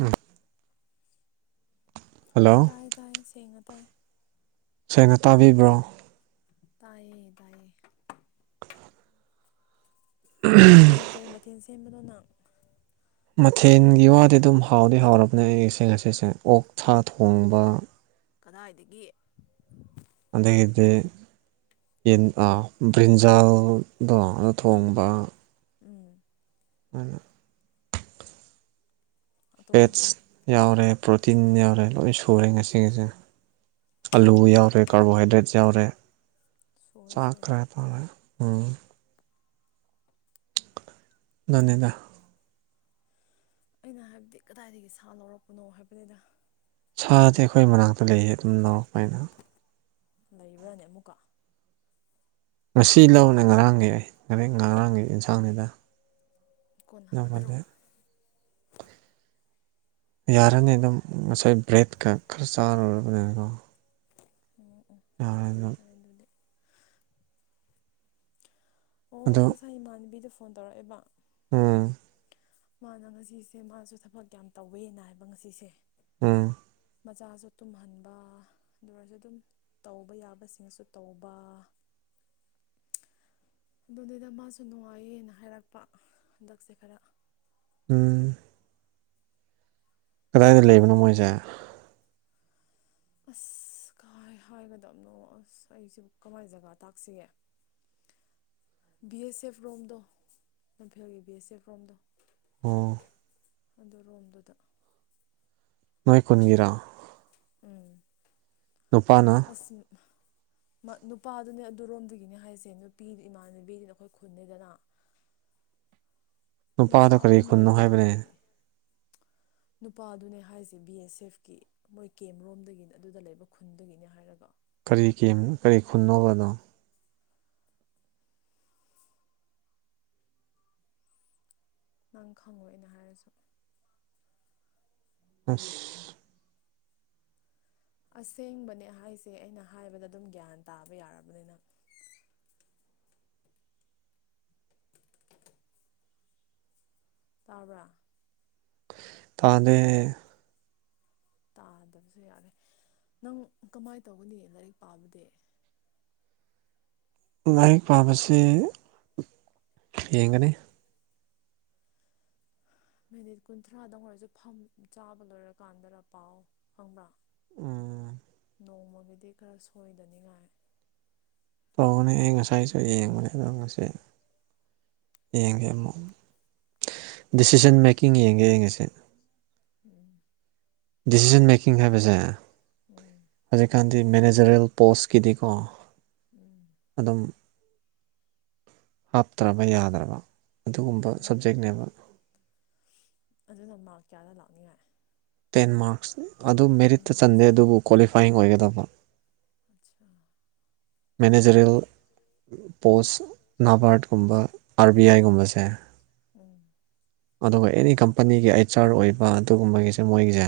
ꯎꯝ hello ꯇꯥꯏ ꯇꯥꯏ ꯁ ꯉꯗꯥꯥꯏ ꯁꯣꯏꯅ ꯇꯥꯕꯤꯕ꯭ꯔꯣ ꯇꯥꯏꯌꯦ ꯇꯥꯏꯌꯦ ꯀꯩꯀꯩ ꯃꯊꯦꯜ ꯁꯦꯝꯕꯗꯧꯅ ꯃꯊꯦꯜꯒꯤ ꯋꯥꯗꯤ ꯑꯗꯨꯝ ꯍꯥꯎꯗꯤ ꯍꯥꯎꯔꯕꯅꯦ ꯑꯩ ꯉ ꯉꯁꯤꯁꯦ ꯑꯣꯛ ꯊꯥ ꯊꯣꯡꯕ ꯀꯗꯥꯏꯗꯒꯤ ꯑꯗꯒꯤꯗꯒꯤꯗꯤ ꯕ꯭ꯔꯤꯟꯖꯥꯜꯗꯣ ꯊꯣꯡꯕ ꯎꯝ ꯃꯥꯅ ꯑꯇꯣꯞꯄꯗꯤ ꯐꯦꯠꯁ ꯌꯥꯎꯔꯦ ꯄ꯭ꯔꯣꯇꯤꯟ ꯌꯥꯎꯔꯦ ꯂꯣꯏ ꯁꯨꯔꯦ ꯉꯁꯤ ꯉꯁꯤ ꯑꯂꯨ ꯌꯥꯎꯔꯦ ꯀꯥꯔꯕꯣꯍꯥꯏꯗ꯭ꯔꯦꯠ ꯌꯥꯎꯔꯦ ꯁꯨꯔꯦ ꯁꯨꯔꯦ ꯆꯥꯛꯈ꯭ꯔꯦ ꯄꯥꯔꯦ ꯎꯝ ꯅꯤꯗ ꯑꯩꯅ ꯍꯥꯏꯕꯗꯤ ꯀꯗꯥꯏꯗꯒꯤ ꯁꯥ ꯂꯧꯔꯛꯄꯅꯣ ꯍꯥꯏꯕꯅꯤꯗ ꯁꯥꯗꯤ ꯑꯩꯈꯣꯏ ꯃꯅꯥꯛꯇ ꯂꯩꯌꯦ ꯑꯗꯨꯝ ꯂꯧꯔꯛꯄꯅ ꯂꯩꯕ꯭ꯔꯥꯅꯦ ꯑꯃꯨꯛꯀ ꯉꯁꯤ ꯂꯅꯦ ꯉꯔꯥꯡꯒꯤ ꯑꯩ ꯉꯔ ꯉꯔꯥꯡꯒꯤ ꯌꯦꯟꯁꯥꯡꯅꯤꯗ ꯀꯣꯟꯅꯒꯗ꯭ꯔꯣ ꯑꯗꯨꯕꯨꯗꯤ ꯌꯥꯔꯅꯤ ꯑꯗꯨꯝ ꯉꯁꯥꯏ ꯕ꯭ꯔꯦꯗꯀ ꯈꯔ ꯆꯥꯔꯨꯔꯕꯅꯤ ꯑꯗꯨꯗꯣ ꯎꯝ ꯎ ꯐꯔꯦ ꯐꯔꯦ ꯑꯗꯨꯗꯤ ꯑꯣ ꯉꯁꯥꯏ ꯏꯃꯥꯟꯅꯕꯤꯗ ꯐꯣꯟ ꯇꯧꯔꯛꯑꯦꯕ ꯑꯝ ꯃꯥꯅ ꯉꯁꯤꯁꯦ ꯃꯥꯁꯨ ꯊꯕꯛ ꯌꯥꯝ ꯇꯧꯋꯦꯅ ꯍꯥꯏꯕ ꯉꯁꯤꯁꯦ ꯑꯝ ꯃꯆꯥꯁꯨ ꯇꯨꯝꯍꯟꯕ ꯑꯗꯨ ꯑꯣꯏꯔꯁꯨ ꯑꯗꯨꯝ ꯇꯧꯕ ꯌꯥꯕꯁꯤꯡꯁꯨ ꯇꯧꯕ [unintelligible] ꯑꯗꯨꯗꯨꯗ ꯃꯥꯁꯨ ꯅꯨꯡꯉꯥꯏꯌꯦꯅ ꯍꯥꯏꯔꯛꯄ ꯍꯟꯗꯛꯁꯦ ꯈꯔ ꯎꯝ ꯀꯗꯥꯏꯗ ꯂꯩꯕꯅꯣ ꯃꯣꯏꯁꯦ [unintelligible] ꯑꯁ ꯀꯥꯏ ꯍꯥꯏꯒꯗꯕꯅꯣ ꯑꯁ ꯑꯩꯁꯤꯦꯕꯨ ꯀꯃꯥꯏꯅ ꯖꯒꯥ ꯇꯥꯛꯁꯤꯒꯦ ꯕꯤ ꯑꯦꯁ ꯑꯦꯐ ꯔꯣꯝꯗ ꯂꯝꯐꯦꯜꯒꯤ ꯕꯤ ꯑꯦꯁ ꯑꯦꯐ ꯔꯣꯝꯗ ꯑꯣ ꯑꯗꯨ ꯔꯣꯝꯗꯨꯗ ꯅꯣꯏ ꯀꯟꯒꯔꯥ ꯑꯁꯃꯤ ꯅꯨꯄꯥꯗꯨꯅꯦ ꯑꯗꯨꯔꯣꯝꯗꯨꯒꯤꯅꯦ ꯍꯥꯏꯁꯦ ꯅꯨꯄꯤ ꯏꯃꯥꯟꯅꯕꯤꯅꯤꯅ ꯑꯩꯈꯣꯏ ꯈꯨꯟꯅꯤꯗꯅ [unintelligible] ꯃꯆꯥ ꯅꯨꯄꯥꯗꯣ ꯀꯔꯤ ꯑꯍꯨꯝ ꯈꯨꯟꯅꯣ ꯍꯥꯏꯕꯅꯦ ꯂꯩꯕꯗꯨꯅꯦ [unintelligible] ꯅꯨꯄꯥꯗꯨꯅꯦ ꯍꯥꯏꯁꯦ ꯕꯤ ꯑꯦꯁ ꯑꯦꯐꯀꯤ ꯃꯣꯏ ꯀꯦꯝꯦꯝ ꯔꯣꯝꯗꯒꯤꯅꯤ ꯑꯗꯨꯗ ꯂꯩꯕ ꯈꯨꯟꯗꯒꯤꯅꯦ ꯍꯥꯏꯔꯒ ꯀꯔꯤꯒꯤ ꯀꯔꯤ ꯈꯨꯟꯅꯧꯕꯅꯣ ꯅꯪ ꯈꯪꯉꯣꯅ ꯍꯥꯏꯔꯁꯨ ꯑꯁ ꯑꯁꯦꯡꯕꯅꯦ ꯍꯥꯏꯁꯦ ꯑꯩꯅ ꯍꯥꯏꯕꯗ ꯑꯗꯨꯝ ꯒ꯭ꯌꯥꯟ ꯇꯥꯕ ꯌꯥꯔꯕꯅꯤꯅ [unintelligible] ꯇꯥꯕ꯭ꯔ ꯇꯥꯗ ꯇꯥꯗꯕꯁꯨ ꯌꯥꯔꯦ ꯅꯪ ꯀꯃꯥꯏꯅ ꯇꯧꯒꯅꯤ ꯂꯥꯏꯔꯤꯛ ꯄꯥꯕꯗꯤ ꯂꯥꯏꯔꯤꯛ ꯄꯥꯕꯁꯤ ꯌꯦꯡꯒꯅꯤ ꯃꯤꯅꯤꯠ ꯀꯨꯟꯊ꯭ꯔꯥꯗ ꯑꯣꯏꯔꯁꯨ ꯆꯥꯕ ꯂꯣꯏꯔꯀꯥꯟꯗꯅ ꯄꯥꯎ ꯐꯪꯕ꯭ꯔꯥ ꯎꯝ ꯅꯣꯡꯃꯒꯤꯗꯤ ꯈꯔ ꯁꯣꯏꯗꯅꯤꯉꯥꯏ ꯇꯧꯅꯦ ꯑꯩ ꯉꯁꯥꯏꯁꯨ ꯌꯦꯡꯕꯅꯦ ꯑꯗꯣ ꯉꯁꯤ ꯌꯦꯡꯒꯦ ꯑꯃꯨꯛ ꯗꯤꯁꯤꯖꯟ ꯃꯦꯀꯤꯡ ꯌꯦꯡꯒꯦ ꯌꯦꯡꯉꯁꯦ ꯎꯝ ꯗꯤꯁꯤꯖꯟ ꯃꯦꯀꯤꯡ ꯍꯥꯏꯕꯁꯦ ꯎꯝ ꯍꯧꯖꯤꯛꯀꯥꯟꯗꯤ ꯃꯦꯅꯦꯖꯔꯦꯜ ꯄꯣꯁꯀꯤꯗꯤꯀꯣ ꯎꯝ ꯑꯗꯨꯝ ꯍꯥꯞꯇ꯭ꯔꯕ ꯌꯥꯗ꯭ꯔꯕ ꯑꯗꯨꯒꯨꯝꯕ ꯎꯝ ꯁꯕꯖꯦꯛꯅꯦꯕ ꯑꯗꯨꯅ ꯃꯥꯔ ꯀꯌꯥꯗ ꯂꯥꯛꯅꯤꯉꯥꯏ ꯇꯦꯟ ꯃꯥꯔꯛꯁ ꯑꯗꯨ ꯇꯦꯟ ꯃꯦꯔꯤꯠꯇ ꯆꯟꯗꯦ ꯃꯥꯔꯛꯁꯀꯤ ꯑꯗꯨꯕꯨ ꯀ꯭ꯋꯥꯂꯤꯐꯥꯏꯤꯡ ꯑꯣꯏꯒꯗꯕ ꯑꯆꯥ ꯃꯅꯦꯖꯔꯦꯜ ꯄꯣꯁ ꯅꯥꯕꯥꯔꯠꯀꯨꯝꯕ ꯑꯥꯔ ꯕꯤ ꯑꯥꯏꯒꯨꯝꯕꯁꯦ ꯎꯝ ꯑꯗꯨꯒ ꯑꯦꯅꯤ ꯀꯝꯄꯅꯤꯒꯤ ꯑꯩꯆ ꯑꯥꯔ ꯑꯣꯏꯕ ꯑꯗꯨꯒꯨꯝꯕꯒꯤꯁꯦ ꯃꯣꯏꯒꯤꯁꯦ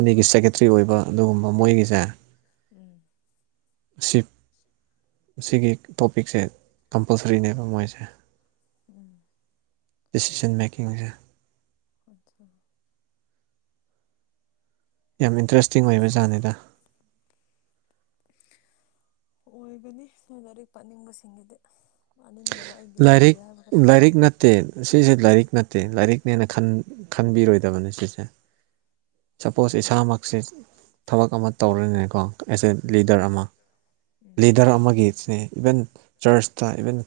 ꯎꯝ ꯁꯦꯀ꯭ꯔꯦꯇꯔꯤ ꯑꯣꯏꯕ ꯑꯗꯨꯒꯨꯝꯕ ꯃꯣꯏꯒꯤꯁꯦ ꯎꯝ ꯑꯁꯤ ꯁꯤꯒꯤ ꯇꯣꯄꯤꯛꯁꯦ ꯀꯝꯄꯜꯁꯔꯤꯅꯦꯕ ꯃꯣꯏꯁꯦ ꯎꯝ ꯗꯤꯁꯤꯖꯟ ꯃꯦꯀꯤꯡꯁꯦ ꯑꯆꯥ ꯌꯥꯝ ꯏꯟꯇꯔꯦꯁꯇꯤꯡ ꯑꯣꯏꯕ ꯖꯍꯥꯟꯅꯤꯗ ꯑꯣꯏꯒꯅꯤ ꯂꯥꯏꯔꯤꯛ ꯄꯥꯅꯤꯡꯕꯁꯤꯡꯒꯤꯗꯤ ꯄꯥꯅꯤꯡꯗꯕ ꯑꯩꯒꯤ ꯂꯥꯏꯔꯤꯛ ꯑꯣꯏꯗꯦ ꯍꯥꯏꯕ ꯈꯛꯇꯪꯅꯦ ꯂꯥꯏꯔꯤꯛ ꯅꯠꯇꯦ ꯁꯤꯁꯦ ꯂꯥꯏꯔꯤꯛ ꯅꯠꯇꯦ ꯅꯠꯇꯦ ꯂꯥꯏꯔꯤꯛꯅꯦꯅ ꯈꯟꯕꯤꯔꯣꯏꯗꯕꯅꯤ ꯁꯤꯁꯦ ꯁꯄꯣꯁ ꯏꯁꯥꯃꯛꯁꯦ ꯊꯕꯛ ꯑꯃ ꯇꯧꯔꯤꯅꯤꯅꯦꯀꯣ ꯑꯦꯁ ꯑꯦ ꯂꯤꯗꯔ ꯎꯝ ꯑꯃ ꯎꯝ ꯂꯤꯗꯔ ꯑꯃꯒꯤꯁꯦ ꯏꯚꯟ ꯆꯔꯁꯇ ꯏꯚꯟ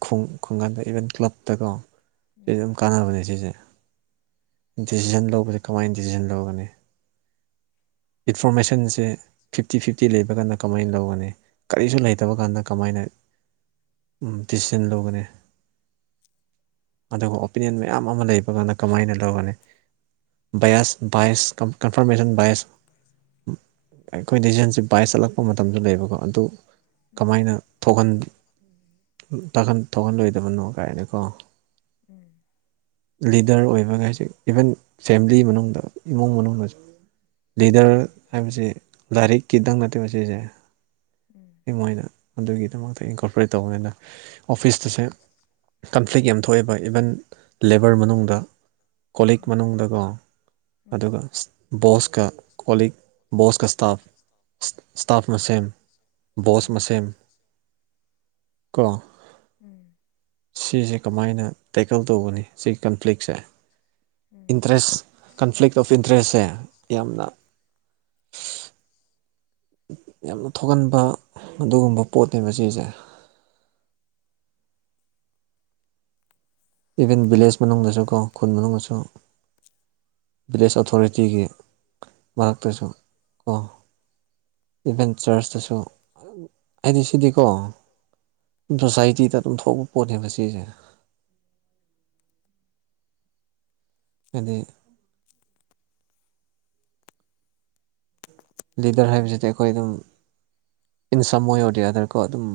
ꯈꯨꯡꯒꯪꯗ ꯏꯚꯟ ꯀ꯭ꯂꯞꯇꯀꯣ ꯁꯤ ꯎꯝ ꯑꯗꯨꯝ ꯀꯥꯟꯅꯕꯅꯦ ꯁꯤꯁꯦ ꯗꯤꯁꯤꯖꯟ ꯂꯧꯕꯁꯦ ꯀꯃꯥꯏꯅ ꯗꯤꯁꯤꯖꯟ ꯂꯧꯒꯅꯤ ꯏꯟꯐꯣꯔꯃꯦꯁꯟꯁꯦ ꯐꯤꯞꯇꯤ ꯐꯤꯞꯇꯤ ꯂꯩꯕꯒꯥꯟꯗ ꯀꯃꯥꯏꯅ ꯂꯧꯒꯅꯤ ꯀꯔꯤꯁꯨ ꯂꯩꯇꯕ ꯀꯥꯟꯗ ꯀꯃꯥꯏꯅ ꯗꯤꯁꯤꯖꯟ ꯂꯧꯒꯅꯤ ꯑꯗꯨꯒ ꯑꯣꯄꯤꯅꯤꯌꯟ ꯃꯌꯥꯝ ꯑꯃ ꯂꯩꯕ ꯀꯥꯟꯗ ꯀꯃꯥꯏꯅ ꯂꯧꯒꯅꯤ ꯁ ꯏꯁ ꯀꯟꯐꯔꯃꯦꯁꯟ ꯥꯏꯁ ꯑꯩꯈꯣꯏ ꯗꯤꯖꯟꯁꯦ ꯕꯥꯏ ꯆꯠꯂꯛꯄ ꯃꯇꯝꯗ ꯂꯩꯕꯀꯣ ꯑꯗꯨ ꯎꯝ ꯀꯃꯥꯏꯅ ꯊꯣꯛꯍꯟꯂꯣꯏ ꯊꯥꯛꯍꯟ ꯊꯣꯛꯍꯟꯂꯣꯢ ꯕꯅꯣ ꯀꯥꯏꯅꯦꯀꯣ ꯎꯝ ꯂꯤꯗꯔ ꯑꯣꯏꯕꯒ ꯍꯥꯏꯁꯦ ꯏꯚꯟ ꯐꯦꯃꯤꯂꯤ ꯃꯅꯨꯡꯗ ꯏꯃꯨꯡ ꯃꯅꯨꯡꯗꯁꯨ ꯂꯤꯗꯔ ꯍꯥꯏꯕꯁꯤ ꯂꯥꯏꯔꯤꯛꯀꯤꯗꯪ ꯅꯠꯇꯦ ꯁꯤꯁꯦ ꯎꯝ ꯑꯩ ꯃꯣꯏꯅ ꯑꯗꯨꯒꯤꯗꯃꯛꯇ ꯏꯟꯀꯣꯄꯔꯦꯠ ꯇꯧꯕꯅꯤꯅ ꯑꯣꯐꯤꯁꯇꯨꯁꯦ ꯀꯟꯐ꯭ꯂꯤꯛ ꯌꯥꯝ ꯊꯣꯛꯑꯦꯕ ꯏꯕꯟ ꯂꯦꯕꯔ ꯃꯅꯨꯡꯗ ꯀꯣꯂꯤꯛ ꯃꯅꯨꯡꯗꯀꯣ ꯎꯝ ꯑꯗꯨꯒ ꯕꯣꯁꯀ ꯀꯣꯂꯤꯛ ꯕꯣꯁꯀ ꯏꯁꯇꯥꯐ ꯏꯁꯇꯥꯐ ꯃꯁꯦꯟ ꯕꯣꯁ ꯎꯝ ꯃꯁꯦꯟ ꯀꯣ ꯎꯝ ꯁꯤꯁꯦ ꯀꯃꯥꯏꯅ ꯇꯦꯀꯜ ꯇꯧꯕꯒꯅꯤ ꯁꯤ ꯀꯟꯐ꯭ꯂꯤꯛꯁꯦ ꯎꯝ ꯏꯟꯇꯔꯦꯁ ꯀꯟꯐ꯭ꯂꯤꯛ ꯑꯣꯐ ꯏꯟꯇꯔꯦꯁꯁꯦ ꯌꯥꯝꯅ [inaudible] ꯌꯥꯝꯅ ꯊꯣꯛꯍꯟꯕ ꯑꯗꯨꯒꯨꯝꯕ ꯄꯣꯠꯅꯦ ꯁꯤꯁꯦ [inaudible] ꯏꯚꯟ ꯚꯤꯂꯦꯖ ꯃꯅꯨꯡꯗꯁꯨ ꯀꯣ ꯈꯨꯟ ꯃꯅꯨꯡꯗꯁꯨ ꯚꯤꯂꯦꯖ ꯑꯣꯊꯣꯔꯤꯇꯤꯒꯤ ꯃꯔꯛꯇꯁꯨ ꯀꯣ ꯏꯚꯦꯟ ꯆꯔꯆꯇꯁꯨ ꯍꯥꯏꯗꯤ ꯁꯤꯗꯤꯀꯣ ꯁꯣꯁꯥꯏꯇꯤꯗ ꯑꯗꯨꯝ ꯊꯣꯛꯄ ꯄꯣꯠꯅꯦꯕ ꯁꯤꯁꯦ ꯑꯗꯨꯗꯤ ꯂꯤꯗꯔ ꯍꯥꯏꯕꯁꯤꯗꯤ ꯑꯩꯈꯣꯏ ꯑꯗꯨꯝ ꯏꯟ ꯁꯃꯣꯏ ꯑꯣꯏꯗꯤ ꯌꯥꯗꯅꯀꯣ ꯑꯗꯨꯝ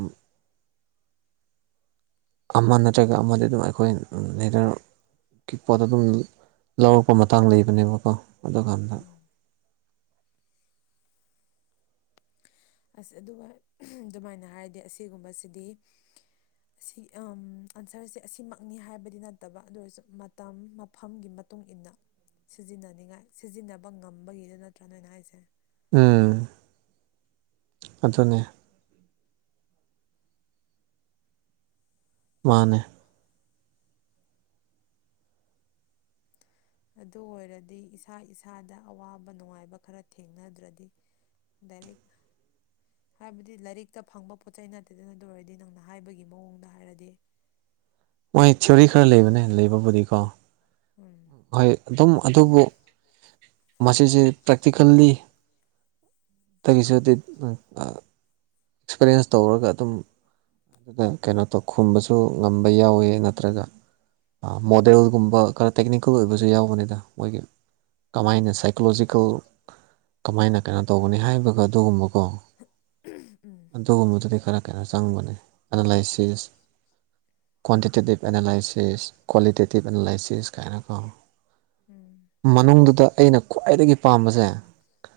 ꯑꯃ ꯅꯠꯇ꯭ꯔꯒ ꯑꯃꯗꯤ ꯑꯗꯨꯝ ꯑꯩꯈꯣꯏ ꯂꯤꯗꯔꯒꯤ ꯄꯣꯠꯇ ꯑꯗꯨꯝ ꯂꯧꯔꯛꯄ ꯃꯇꯥꯡ ꯂꯩꯕꯅꯦꯕꯀꯣ ꯑꯗꯨ ꯀꯥꯟꯗ ꯎꯝ ꯑꯁ ꯑꯗꯨꯒ ꯑꯗꯨꯃꯥꯏꯅ ꯍꯥꯏꯔꯗꯤ ꯑꯁꯤꯒꯨꯝꯕꯁꯤꯗꯤ ꯁꯤ ꯑꯟꯁꯔꯁꯦ ꯑꯁꯤꯃꯛꯅꯤ ꯍꯥꯏꯕꯗꯤ ꯅꯠꯇꯕ ꯑꯗꯨ ꯑꯣꯏꯔꯁꯨ ꯃꯇꯝ ꯃꯐꯝꯒꯤ ꯃꯇꯨꯡ ꯏꯟꯅ ꯁꯤꯖꯤꯟꯅꯅꯤꯡꯉꯥꯏ ꯁꯤꯖꯤꯟꯅꯕ ꯉꯝꯕꯒꯤꯗ ꯅꯠꯇ꯭ꯔ ꯅ ꯑꯅ ꯍꯥꯏꯁꯦ ꯎꯝ ꯑꯗꯨꯅꯦ ꯃꯥꯅꯦ ꯑꯗꯨ ꯑꯣꯏꯔꯗꯤ ꯏꯁꯥ ꯏꯁꯥꯗ ꯑꯋꯥꯕ ꯅꯨꯡꯉꯥꯏꯕ ꯈꯔ ꯊꯦꯡꯅꯗ꯭ꯔꯗꯤ ꯗꯥꯢꯔꯦꯛ ꯍꯥꯏꯕꯗꯤ ꯂꯥꯏꯔꯤꯛꯇ ꯐꯪꯕ ꯄꯣꯠ ꯆꯩ ꯅꯠꯇꯦꯗꯅ ꯑꯗꯨ ꯑꯣꯏꯔꯗꯤ ꯅꯪꯅ ꯍꯥꯏꯕꯒꯤ ꯃꯑꯣꯡꯗ ꯍꯥꯏꯔꯗꯤ ꯃꯣꯏ ꯊꯤꯑꯣꯔꯤ ꯈꯔ ꯂꯩꯕꯅꯦ ꯂꯩꯕꯕꯨꯗꯤꯀꯣ ꯎꯝ ꯍꯣꯏ ꯑꯗꯨꯝ ꯑꯗꯨꯕꯨ ꯃꯁꯤꯁꯦ ꯄ꯭ꯔꯦꯛꯇꯤꯀꯦꯜꯂꯤ ꯇꯒꯤꯁꯨꯗꯤ ꯑꯦꯛꯁꯄꯤꯔꯤꯌꯦꯟꯁ ꯇꯧꯔꯒ ꯑꯗꯨꯝ ꯑꯗꯨꯗ ꯀꯩꯅꯣ ꯇꯧ ꯈꯨꯝꯕꯁꯨ ꯉꯝꯕ ꯌꯥꯎꯋꯦ ꯅꯠꯇ꯭ꯔꯒ ꯃꯣꯗꯦꯜꯒꯨꯝꯕ ꯈꯔ ꯇꯦꯛꯅꯤꯀꯦꯜ ꯑꯣꯏꯕꯁꯨ ꯌꯥꯎꯕꯅꯤꯗ ꯃꯣꯏꯒꯤ ꯀꯃꯥꯏꯅ ꯎꯝ ꯁꯥꯏꯀꯣꯂꯣꯖꯤꯀꯦꯜ ꯀꯃꯥꯏꯅ ꯀꯩꯅꯣ ꯇꯧꯒꯅꯤ ꯍꯥꯏꯕꯒ ꯑꯗꯨꯒꯨꯝꯕꯀꯣ ꯎꯝ ꯑꯗꯨꯒꯨꯝꯕꯗꯨꯗꯤ ꯈꯔ ꯀꯩꯅꯣ ꯆꯪꯕꯅꯦ analysis quantitative analysis qualitative analysis ꯀꯥꯏꯅꯀꯣ ꯎꯝ ꯃꯅꯨꯡꯗꯨꯗ ꯑꯩꯅ ꯈ꯭ꯋꯥꯏꯗꯒꯤ ꯄꯥꯝꯕꯁꯦ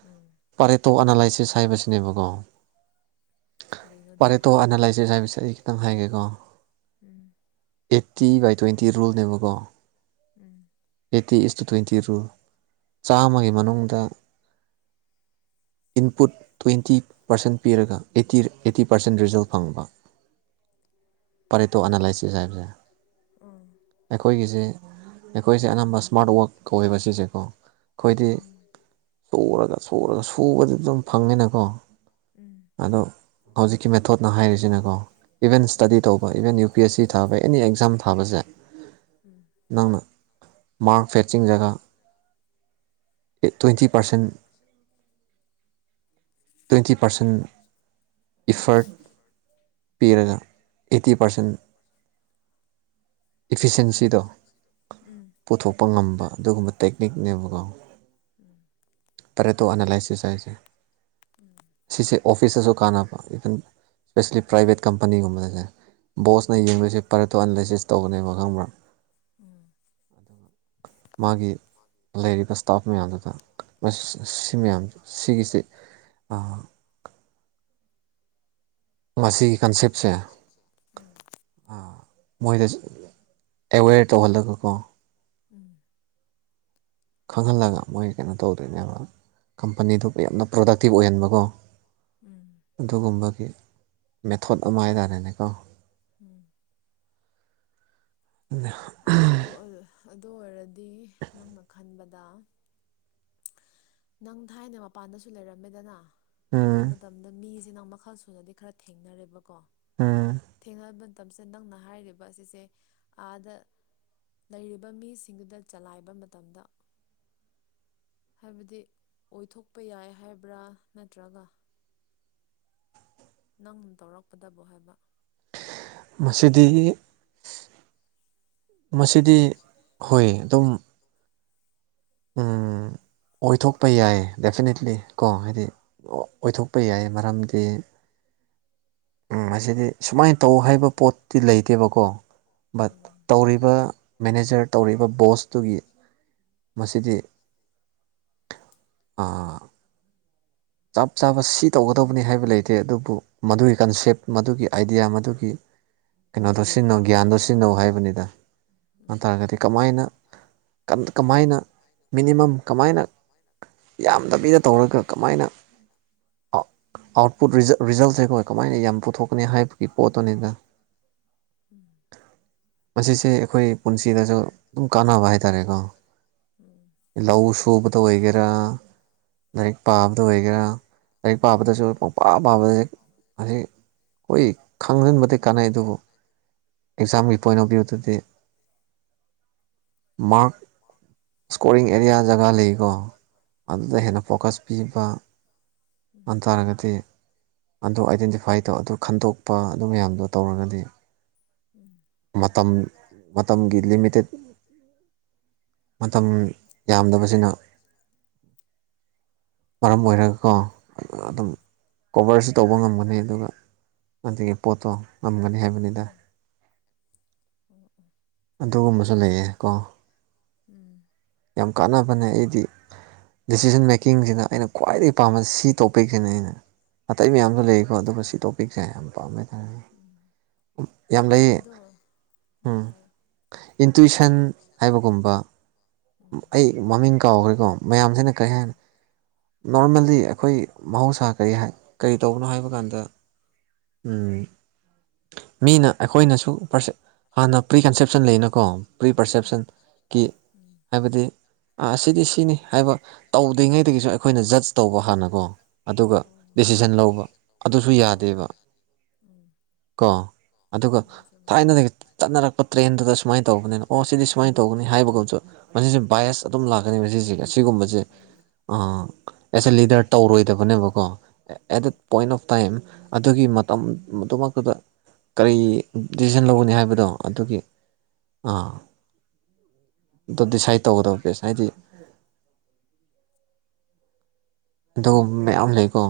ꯎꯝ ꯄꯥꯔꯦꯇꯣ ꯑꯅꯥꯂꯥꯏꯁꯤꯁ ꯍꯥꯏꯕꯁꯤꯅꯦꯕꯀꯣ ꯀꯔꯤꯅꯣ ꯐꯔꯦ ꯑꯗꯨꯅ ꯇꯣ ꯑꯅꯥꯂꯥꯏꯖꯁ ꯍꯥꯏꯃꯤꯁ ꯑꯩ ꯈꯤꯇꯪ ꯍꯥꯏꯒꯦꯀꯣ ꯎꯝ ꯎꯝ ꯑꯣ ꯎꯝ ꯎꯝ ꯎꯝ ꯎꯝ ꯎꯝ ꯎꯝ ꯎꯝ ꯎꯝ ꯎꯝ ꯎꯝ ꯑꯦꯠꯇꯤ ꯕꯥꯏ ꯇ꯭ꯋꯦꯟꯇꯤ ꯔꯨꯜꯅꯦꯕꯀꯣ eighty is to twenty rule ꯆꯥꯝꯃꯒꯤ ꯃꯅꯨꯡꯗ ꯏꯟꯄꯨꯠ ꯇ꯭ꯋꯦꯟꯇꯤ ꯄꯥꯔꯁꯦꯟ ꯄꯤꯔꯒ ꯑꯩꯠꯇꯤ ꯑꯩꯠꯇꯤ ꯄꯥꯔꯁꯦꯟ ꯔꯤꯖꯜ ꯐꯪꯕ ꯄꯔꯦꯇꯣ ꯑꯅꯥꯂꯥꯏꯁꯤꯁ ꯍꯥꯏꯕꯁꯦ ꯑꯩꯈꯣꯏꯒꯤꯁꯦ ꯑꯩꯈꯣꯏꯁꯦ ꯑꯅꯝꯕ ꯏꯁꯃꯥꯔꯠ ꯋꯛ ꯀꯧꯋꯦꯕ ꯁꯤꯁꯦꯀꯣ ꯑꯩꯈꯣꯏꯗꯤ ꯁꯨꯔꯒ ꯁꯨꯔꯒ ꯁꯨꯕꯗꯤ ꯑꯗꯨꯝ ꯐꯪꯉꯤꯅꯀꯣ ꯑꯗꯣ ꯍꯧꯖꯤꯛꯀꯤ ꯃꯦꯊꯣꯠꯅ ꯍꯥꯏꯔꯤꯁꯤꯅꯀꯣ ꯏꯚꯟ ꯁ꯭ꯇꯗꯤ ꯇꯧꯕ even U P S C ꯊꯩ ꯑꯦꯅꯤ ꯑꯦꯛꯖꯥꯝ ꯊꯕꯁꯦ ꯅꯪꯅ ꯃꯥꯥꯡꯛ ꯐꯦꯠꯆꯤꯡ ꯒꯥ twenty percent twenty percent effort ꯄꯤꯔꯒ ꯑꯦꯠꯇꯤ ꯄꯥꯔꯁꯦꯟ ꯏꯐꯤꯁꯦꯟꯁꯤꯗꯣ ꯄꯨꯊꯣꯛꯄ ꯉꯝꯕ ꯑꯗꯨꯒꯨꯝꯕ ꯇꯦꯛꯅꯤꯛꯅꯦꯕꯀꯣ ꯎꯝ ꯑꯦꯥꯏꯁꯤꯁ ꯍꯥꯏꯁ ꯁꯤ ꯑꯣꯐꯤꯁꯇꯁꯨ ꯀꯥꯟꯅꯕ ꯏꯚꯟ ꯏꯁꯄꯦꯁꯜꯂꯤ ꯄ꯭ꯔꯥꯏꯚꯦꯠ ꯀꯝꯄꯅꯤꯒꯨꯝꯕꯗꯁꯦ ꯕꯣꯁꯅ ꯌꯦꯡꯗꯣꯏꯁꯦ ꯄꯔꯠꯇꯣ ꯑꯅꯥꯂꯥꯏꯁꯤꯁ ꯇꯧꯧꯕꯅꯦꯕ ꯈꯪꯕ꯭ꯔꯥ ꯎꯝ ꯃꯥꯒꯤ ꯂꯩꯔꯤꯕ ꯏꯁꯇꯥꯐ ꯃꯌꯥꯝꯗꯨꯗ ꯁꯤ ꯃꯌꯥꯝ ꯁꯤꯒꯤꯁꯤꯦ ꯑꯥ ꯃꯁꯤꯒꯤ ꯃꯁꯤꯒꯤ ꯀꯟꯁꯦꯞꯁꯦ ꯀꯟꯦꯞꯁꯦ ꯎ ꯃꯣꯏꯗ ꯑꯦꯋꯦꯔ ꯇꯧꯍꯜꯂꯒꯀꯣ ꯎꯝ ꯈꯪꯍꯜꯂꯒ ꯃꯣꯏ ꯀꯩꯅꯣ ꯇꯧꯗ꯭ꯣꯏꯅꯦꯕ ꯀꯝꯄꯅꯤꯗꯨꯕꯨ ꯌꯥꯝꯅ ꯄ꯭ꯔꯗꯛꯇꯤꯞ ꯑꯣꯏꯍꯟꯕꯀꯣ ꯎꯝ ꯎꯝ ꯑꯗꯨꯒꯨꯝꯕꯒꯤ ꯃꯦꯊꯣꯠ ꯑꯃ ꯍꯥꯏꯇꯥꯔꯦꯅꯦꯀꯣ ꯎꯝ ꯑꯗꯨ ꯑꯣꯏꯔꯗꯤ ꯅꯪꯅ ꯈꯟꯕꯗ ꯅꯪ ꯊꯥꯏꯅ ꯃꯄꯥꯟꯗꯁꯨ ꯂꯩꯔꯝꯃꯦꯗꯅ ꯑꯗꯨ ꯎꯝ ꯃꯇꯝꯗ ꯃꯤꯁ ꯁꯤ ꯅꯪ ꯃꯈꯜ ꯁꯨꯅꯗꯤ ꯈꯔ ꯊꯦꯡꯅꯔꯦꯕꯀꯣ ꯎꯝ ꯊꯦꯡ ꯃꯇꯝꯁꯦ ꯅꯪꯅ ꯍꯥꯏꯔꯤꯕ ꯑꯁꯤꯁꯦ ꯑꯥꯗ ꯂꯩꯔꯤꯕ ꯃꯤꯁꯤꯡꯗꯨꯗ ꯆꯂꯥꯏꯕ ꯃꯇꯝꯗ ꯍꯥꯏꯕꯗꯤ ꯑꯣꯏꯊꯣꯛꯄ ꯌꯥꯏ ꯍꯥꯏꯕ꯭ꯔꯥ ꯅꯠꯇ꯭ꯔꯒ ꯅꯪ ꯇꯧꯔꯛꯀꯗꯕꯣ ꯍꯥꯏꯕ ꯃꯁꯤꯗꯤ ꯃꯁꯤꯗꯤ ꯍꯣꯏ ꯑꯗꯨꯝ ꯎꯝ ꯑꯣꯏꯊꯣꯛꯄ ꯌꯥꯏ ꯗꯦꯐꯤꯅꯦꯠꯂꯤ ꯀꯣ ꯍꯥꯏꯗꯤ ꯑꯣꯏꯊꯣꯛꯄ ꯌꯥꯏ ꯃꯔꯝꯗꯤ ꯃꯁꯤꯗꯤ ꯁꯨꯃꯥꯏꯅ ꯇꯧ ꯍꯥꯏꯕ ꯄꯣꯠꯇꯤ ꯂꯩꯇꯦꯕꯀꯣ ꯕꯠ ꯎꯝ ꯇꯧꯔꯤꯕ ꯃꯦꯅꯦꯖꯔ ꯇꯧꯔꯤꯕ ꯕꯣꯁꯇꯨꯒꯤ ꯁꯤꯗꯤ ꯆꯞ ꯆꯥꯕ ꯁꯤ ꯇꯧꯒꯗꯧꯕꯅꯤ ꯍꯥꯏꯕ ꯂꯩꯇꯦ ꯑꯗꯨꯕꯨ ꯃꯗꯨꯒꯤ ꯀꯟꯁꯦꯞ ꯃꯗꯨꯒꯤ ꯑꯥꯏꯗꯤꯌꯥ ꯃꯗꯨꯒꯤ ꯀꯩꯅꯣꯗꯣ ꯁꯤꯖꯤꯟꯅꯧ ꯒ꯭ꯌꯥꯟꯗꯣ ꯁꯤꯖꯤꯟꯅꯧ ꯍꯥꯏꯕꯅꯤꯗ ꯎꯝ ꯑꯗꯨꯇꯥꯔꯒꯗꯤ ꯀꯃꯥꯏꯅ ꯀꯃꯥꯏꯅ ꯃꯤꯅꯤꯃꯝ ꯀꯃꯥꯏꯅ ꯌꯥꯝꯗꯕꯤꯗ ꯇꯧꯔꯒ ꯀꯃꯥꯏꯅ ꯑꯥꯎꯠꯄꯨꯠ ꯔꯤꯖꯜꯁꯦ ꯑꯩꯈꯣꯏ ꯀꯃꯥꯏꯅ ꯌꯥꯝ ꯄꯨꯊꯣꯛꯀꯅꯤ ꯍꯥꯏꯕꯒꯤ ꯄꯣꯠꯇꯨꯅꯤꯅ ꯎꯝ [unintelligible] ꯃꯁꯤꯁꯦ ꯑꯩꯈꯣꯏ ꯄꯨꯟꯁꯤꯗꯁꯨ ꯑꯗꯨꯝ ꯀꯥꯟꯅꯕ ꯍꯥꯏꯇꯥꯔꯦꯀꯣ ꯎꯝ ꯂꯧ ꯁꯨꯕꯗ ꯑꯣꯏꯒꯦꯔꯥ ꯑꯥꯏꯛ ꯄꯥꯕꯗ ꯑꯣꯏꯒꯦꯔꯥ ꯂꯥꯏꯔꯤꯛ ꯎꯝ ꯄꯥꯕꯗꯁꯨ ꯄꯨꯡ ꯄꯥꯝ ꯄꯥꯕꯗ ꯍꯧꯖꯤꯛ ꯍꯣꯏ ꯈꯪꯍꯟꯕꯗꯤ ꯀꯥꯟꯅꯩ ꯑꯗꯨꯕꯨ ꯑꯦꯛꯖꯥꯝꯒꯤ ꯄꯣꯏꯟ ꯑꯣꯐ ꯚ꯭ꯌꯨꯗꯗꯤ ꯃꯥꯔꯛ ꯏꯁꯀꯣꯔꯤꯡ ꯑꯦꯔꯤꯌꯥ ꯖꯒꯥ ꯂꯩꯀꯣ ꯎꯝ ꯑꯗꯨꯗ ꯍꯦꯟꯅ ꯐꯣꯀꯁ ꯄꯤꯕ ꯎꯝ ꯑꯗꯨꯟ ꯇꯥꯔꯒꯗꯤ ꯑꯗꯨ ꯑꯥꯏꯗꯦꯟꯇꯤꯐꯥꯏ ꯇꯧ ꯑꯗꯨ ꯈꯟꯗꯣꯛꯄ ꯑꯗꯨ ꯃꯌꯥꯝꯗꯣ ꯇꯧꯔꯒꯗꯤ ꯎꯝ ꯃꯇꯝ ꯃꯇꯝꯒꯤ ꯂꯤꯃꯤꯇꯦꯠ ꯃꯇꯝ ꯌꯥꯝꯗꯕꯁꯤꯅ ꯃꯔꯝ ꯑꯣꯏꯔꯒꯀꯣ ꯑꯗꯨꯝ ꯀꯣꯕꯔꯁꯨ ꯇꯧꯕ ꯉꯝꯒꯅꯤ ꯑꯗꯨꯒ ꯑꯗꯨꯗꯒꯤ ꯄꯣꯠꯇꯣ ꯉꯝꯒꯅꯤ ꯍꯥꯏꯕꯅꯤꯗ ꯎꯝ ꯎꯝ ꯑꯣ ꯑꯗꯨꯒꯨꯝꯕꯁꯨ ꯂꯩꯌꯦ ꯀꯣ ꯎꯝ ꯌꯥꯝ ꯀꯥꯟꯅꯕꯅꯦ ꯑꯩꯗꯤ ꯗꯤꯁꯤꯖꯟ ꯀꯨꯀꯤꯡꯁꯤꯅ ꯑꯩꯅ ꯈ꯭ꯋꯥꯏꯗꯒꯤ ꯄꯥꯝꯕ ꯁꯤ ꯇꯣꯄꯤꯛꯁꯤꯅꯦ ꯑꯩꯅ ꯑꯇꯩ ꯃꯌꯥꯝꯁꯨ ꯂꯩꯀꯣ ꯑꯠꯆꯥ ꯑꯗꯨꯒ ꯁꯤ ꯇꯣꯄꯤꯛꯁꯦ ꯌꯥꯝ ꯄꯥꯝꯃꯦꯇꯥꯥꯔꯦꯅꯦ ꯎꯝ ꯌꯥꯝ ꯂꯩ ꯑꯗꯣ ꯎꯝ ꯏꯟꯇꯨꯤꯁꯟ ꯍꯥꯏꯕꯒꯨꯝꯕ ꯎꯝ ꯑꯩ ꯃꯃꯤꯡ ꯀꯥꯎꯈ꯭ꯔꯦꯀꯣ ꯃꯌꯥꯝꯁꯤꯅ ꯀꯔꯤ ꯍꯥꯏ ꯍꯥꯏ ꯅꯣꯔꯃꯦꯜꯂꯤ ꯑꯩꯈꯣꯏ ꯃꯍꯧꯁꯥ ꯀꯔꯤ ꯀꯔꯤ ꯇꯧꯕꯅꯣ ꯍꯥꯏꯕ ꯀꯥꯟꯗ ꯃꯤꯅ ꯑꯩꯈꯣꯏꯅꯁꯨ ꯄꯁ ꯍꯥꯟꯅ ꯄ꯭ꯔꯤ ꯀꯟꯁꯦꯞꯁꯟ ꯂꯩꯅꯀꯣ ꯄ꯭ꯔꯤ ꯄ꯭ꯔꯁꯦꯞꯁꯟꯒꯤ ꯎꯝ ꯑꯗ ꯑꯥ ꯑꯁꯤꯗꯤ ꯁꯤꯅꯤ ꯍꯥꯏꯕ ꯇꯧꯗ꯭ꯔꯤꯉꯩꯗꯒꯤꯁꯨ ꯑꯩꯈꯣꯏꯅ ꯖꯁ ꯇꯧꯕ ꯍꯥꯟꯅꯀꯣ ꯑꯗꯨꯒ ꯑꯣ ꯗꯤꯁꯤꯖꯟ ꯂꯧꯕ ꯑꯗꯨꯁꯨ ꯑꯣ ꯌꯥꯗꯦꯕ ꯎꯝ ꯀꯣ ꯑꯗꯨꯒ ꯆꯨꯝꯃꯦ ꯆꯨꯝꯃꯦ ꯊꯥꯏꯅꯗꯒꯤ ꯆꯠꯅꯔꯛꯄ ꯇ꯭ꯔꯦꯟꯗꯨꯗ ꯁꯨꯃꯥꯏꯅ ꯇꯧꯕꯅꯤꯅ ꯑꯣ ꯁꯤꯗꯤ ꯁꯨꯃꯥꯏꯅ ꯇꯧꯕꯅꯤ ꯍꯥꯏꯕꯒꯁꯨ ꯃꯁꯤꯁꯦ ꯕꯥꯏꯁ ꯑꯗꯨꯝ ꯂꯥꯛꯀꯅꯤ ꯃꯁꯤꯁ ꯑꯁꯤꯒꯨꯝꯕꯁꯦ ꯑꯦꯁ ꯑꯦ ꯂꯤꯗꯔ ꯇꯧꯔꯣꯏꯗꯕꯅꯦꯕꯀꯣ at the point of time ꯑꯗꯨꯒꯤ ꯃꯇꯝ ꯑꯗꯨꯃꯛꯇꯨꯗ ꯀꯔꯤ ꯗꯤꯁꯤꯖꯟ ꯂꯧꯒꯅꯤ ꯍꯥꯏꯕꯗꯣ ꯑꯗꯨꯒꯤ ꯑꯥ ꯑꯗꯣ ꯗꯤꯁꯥꯏꯠ ꯇꯧꯒꯗꯕ ꯦꯁ ꯍꯥꯏꯗꯤ ꯑꯗꯣꯝ ꯂꯩꯀꯣ